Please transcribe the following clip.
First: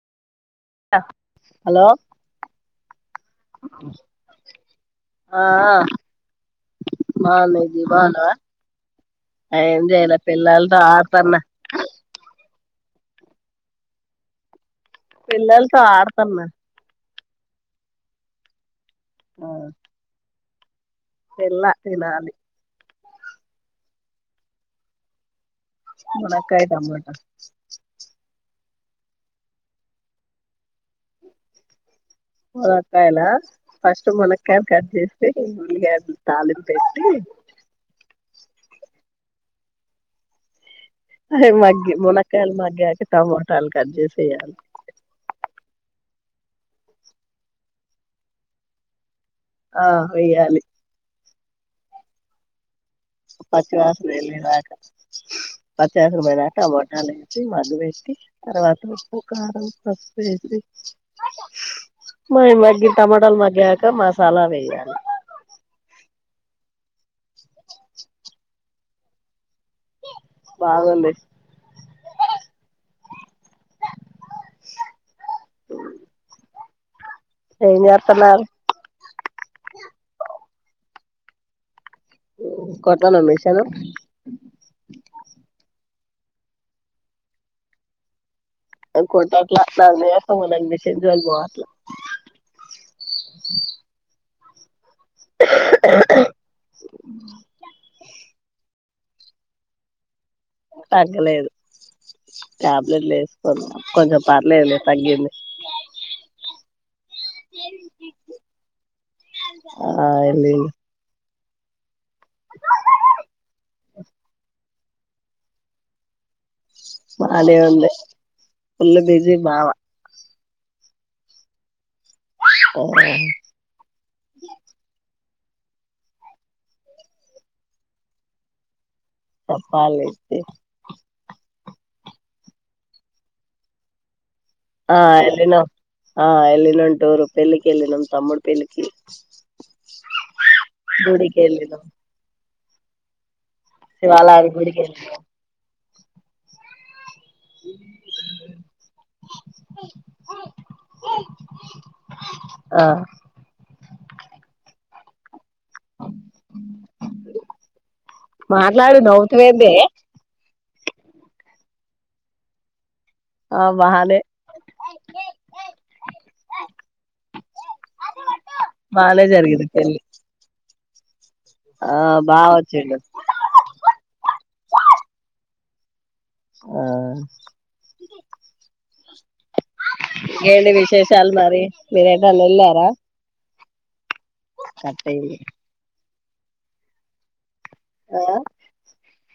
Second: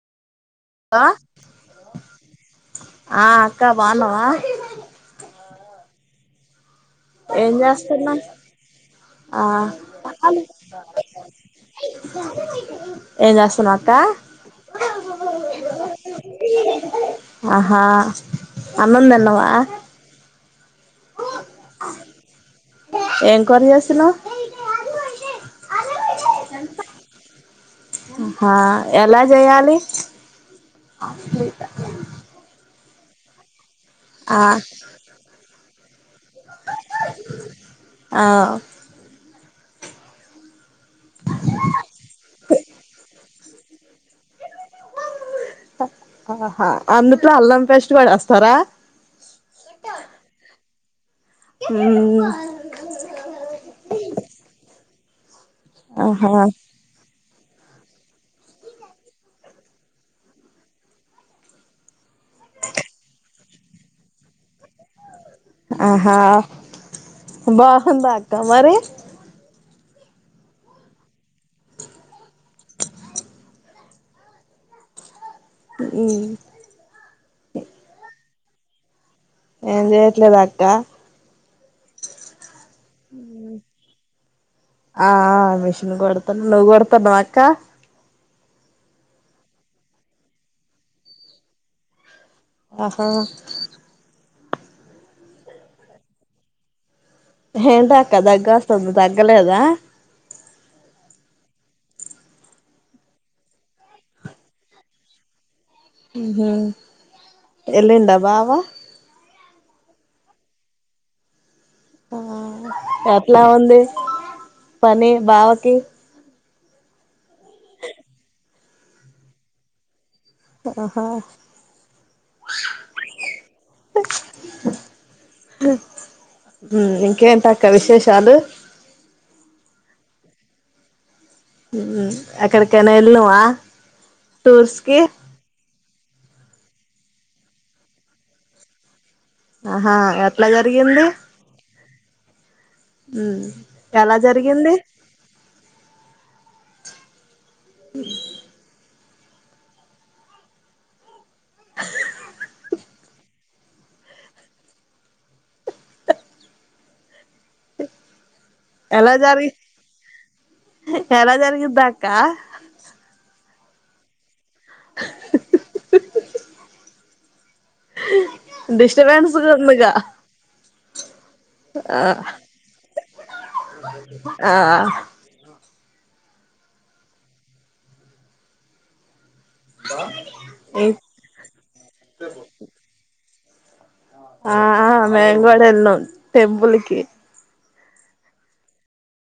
hello hello ఆ అక్క బాఉన్నావా ఆ ఏం బాగున్నా ఇజీ చేస్తన్నా బాగున్నావా ఆ ఏం చేయలే పిల్లలతో ఆడుతున్నా ఏం చేస్తున్నా అక్క పిల్లలు త ఆడ్తాన్నా ఆహా అన్నం దిన్నావా ఎలా తినాలి ఏం కూర జేసినవ్ మునకాయ టమాట ఆ ఎలా చేయాలి వంకాయలా ఫస్ట్ ఆ మునక్కాయల్ కట్ చేసి ఉల్లి తాలింపేసి ఆ అయి మగ్గి మునక్కయల్ మగ్గాక టమ ల్ కట్ జేసి ఎయ్యాలి ఆహా అందుట్లో అల్లం పేస్ట్ గూడేస్తారా ఆ వేయాలి ఉ పచ్చవాసనెల్లేదాక పచ్చాసన ఆహా పోయినాక టమాటాల మగ్గబెట్టి తర్వాత ఉప్పు కారం పసుపేసి మ మగ్గి టమాటాలు మగ్గాక మసాలా వేయాలి బాందాక్క మరి బాగుంది [inaudible] ఉమ్ ఏం జేస్తన్నారు ఏం జేయట్లేద అట్ట కొటనమిషను నువ కొడతాను నువ్ కొడతనవ్ అక్క అ కోటాట్లా నస మ విషయంజ అనుభవట్లా ఆహ [inaudible] హేంటక్క దగ్గస్త దగ్గలేదా తగ్గలేదు టాబ్లెట్లు యేసుకోని కొంచెం పర్లేదు తగ్గింది ఉహు ఎల్లిండా బావ ఆ ఎల్లి ఆ ఎట్లా ఉంది పని బావకి బానే ఉంది ఫుల్ బీజీ బావ ఆహా ఆ ఇంకేంటక్క విశేషాలు చెప్పాలి అక్కడ కెనైలుమా ఆ ఎళ్లినం ఆ ఎలి న ఉంటూరు పళ్లికి ఎలి నం తమ్డు పళ్లికి ఆహా ఎట్లా జరిగింది గుడికి వెళ్ళినాం హ్మ్ శివాల అది గుడిక ఉ ఆ మాట్లాడు ఎలా నవుతువ జరిగి అదే ఎలా జరిగద్దా అక్క ఆ మహనే బానే డిస్టబన్స్ జరిగింది కొందగా పెళ్ళి ఆ బావ వచ్చిండు ఆ ఆ ఏ విశేష అల్మరి మీిరేటాల ఎళార ఆ మేంగోడ ఎల టెంపుల్కి ఆ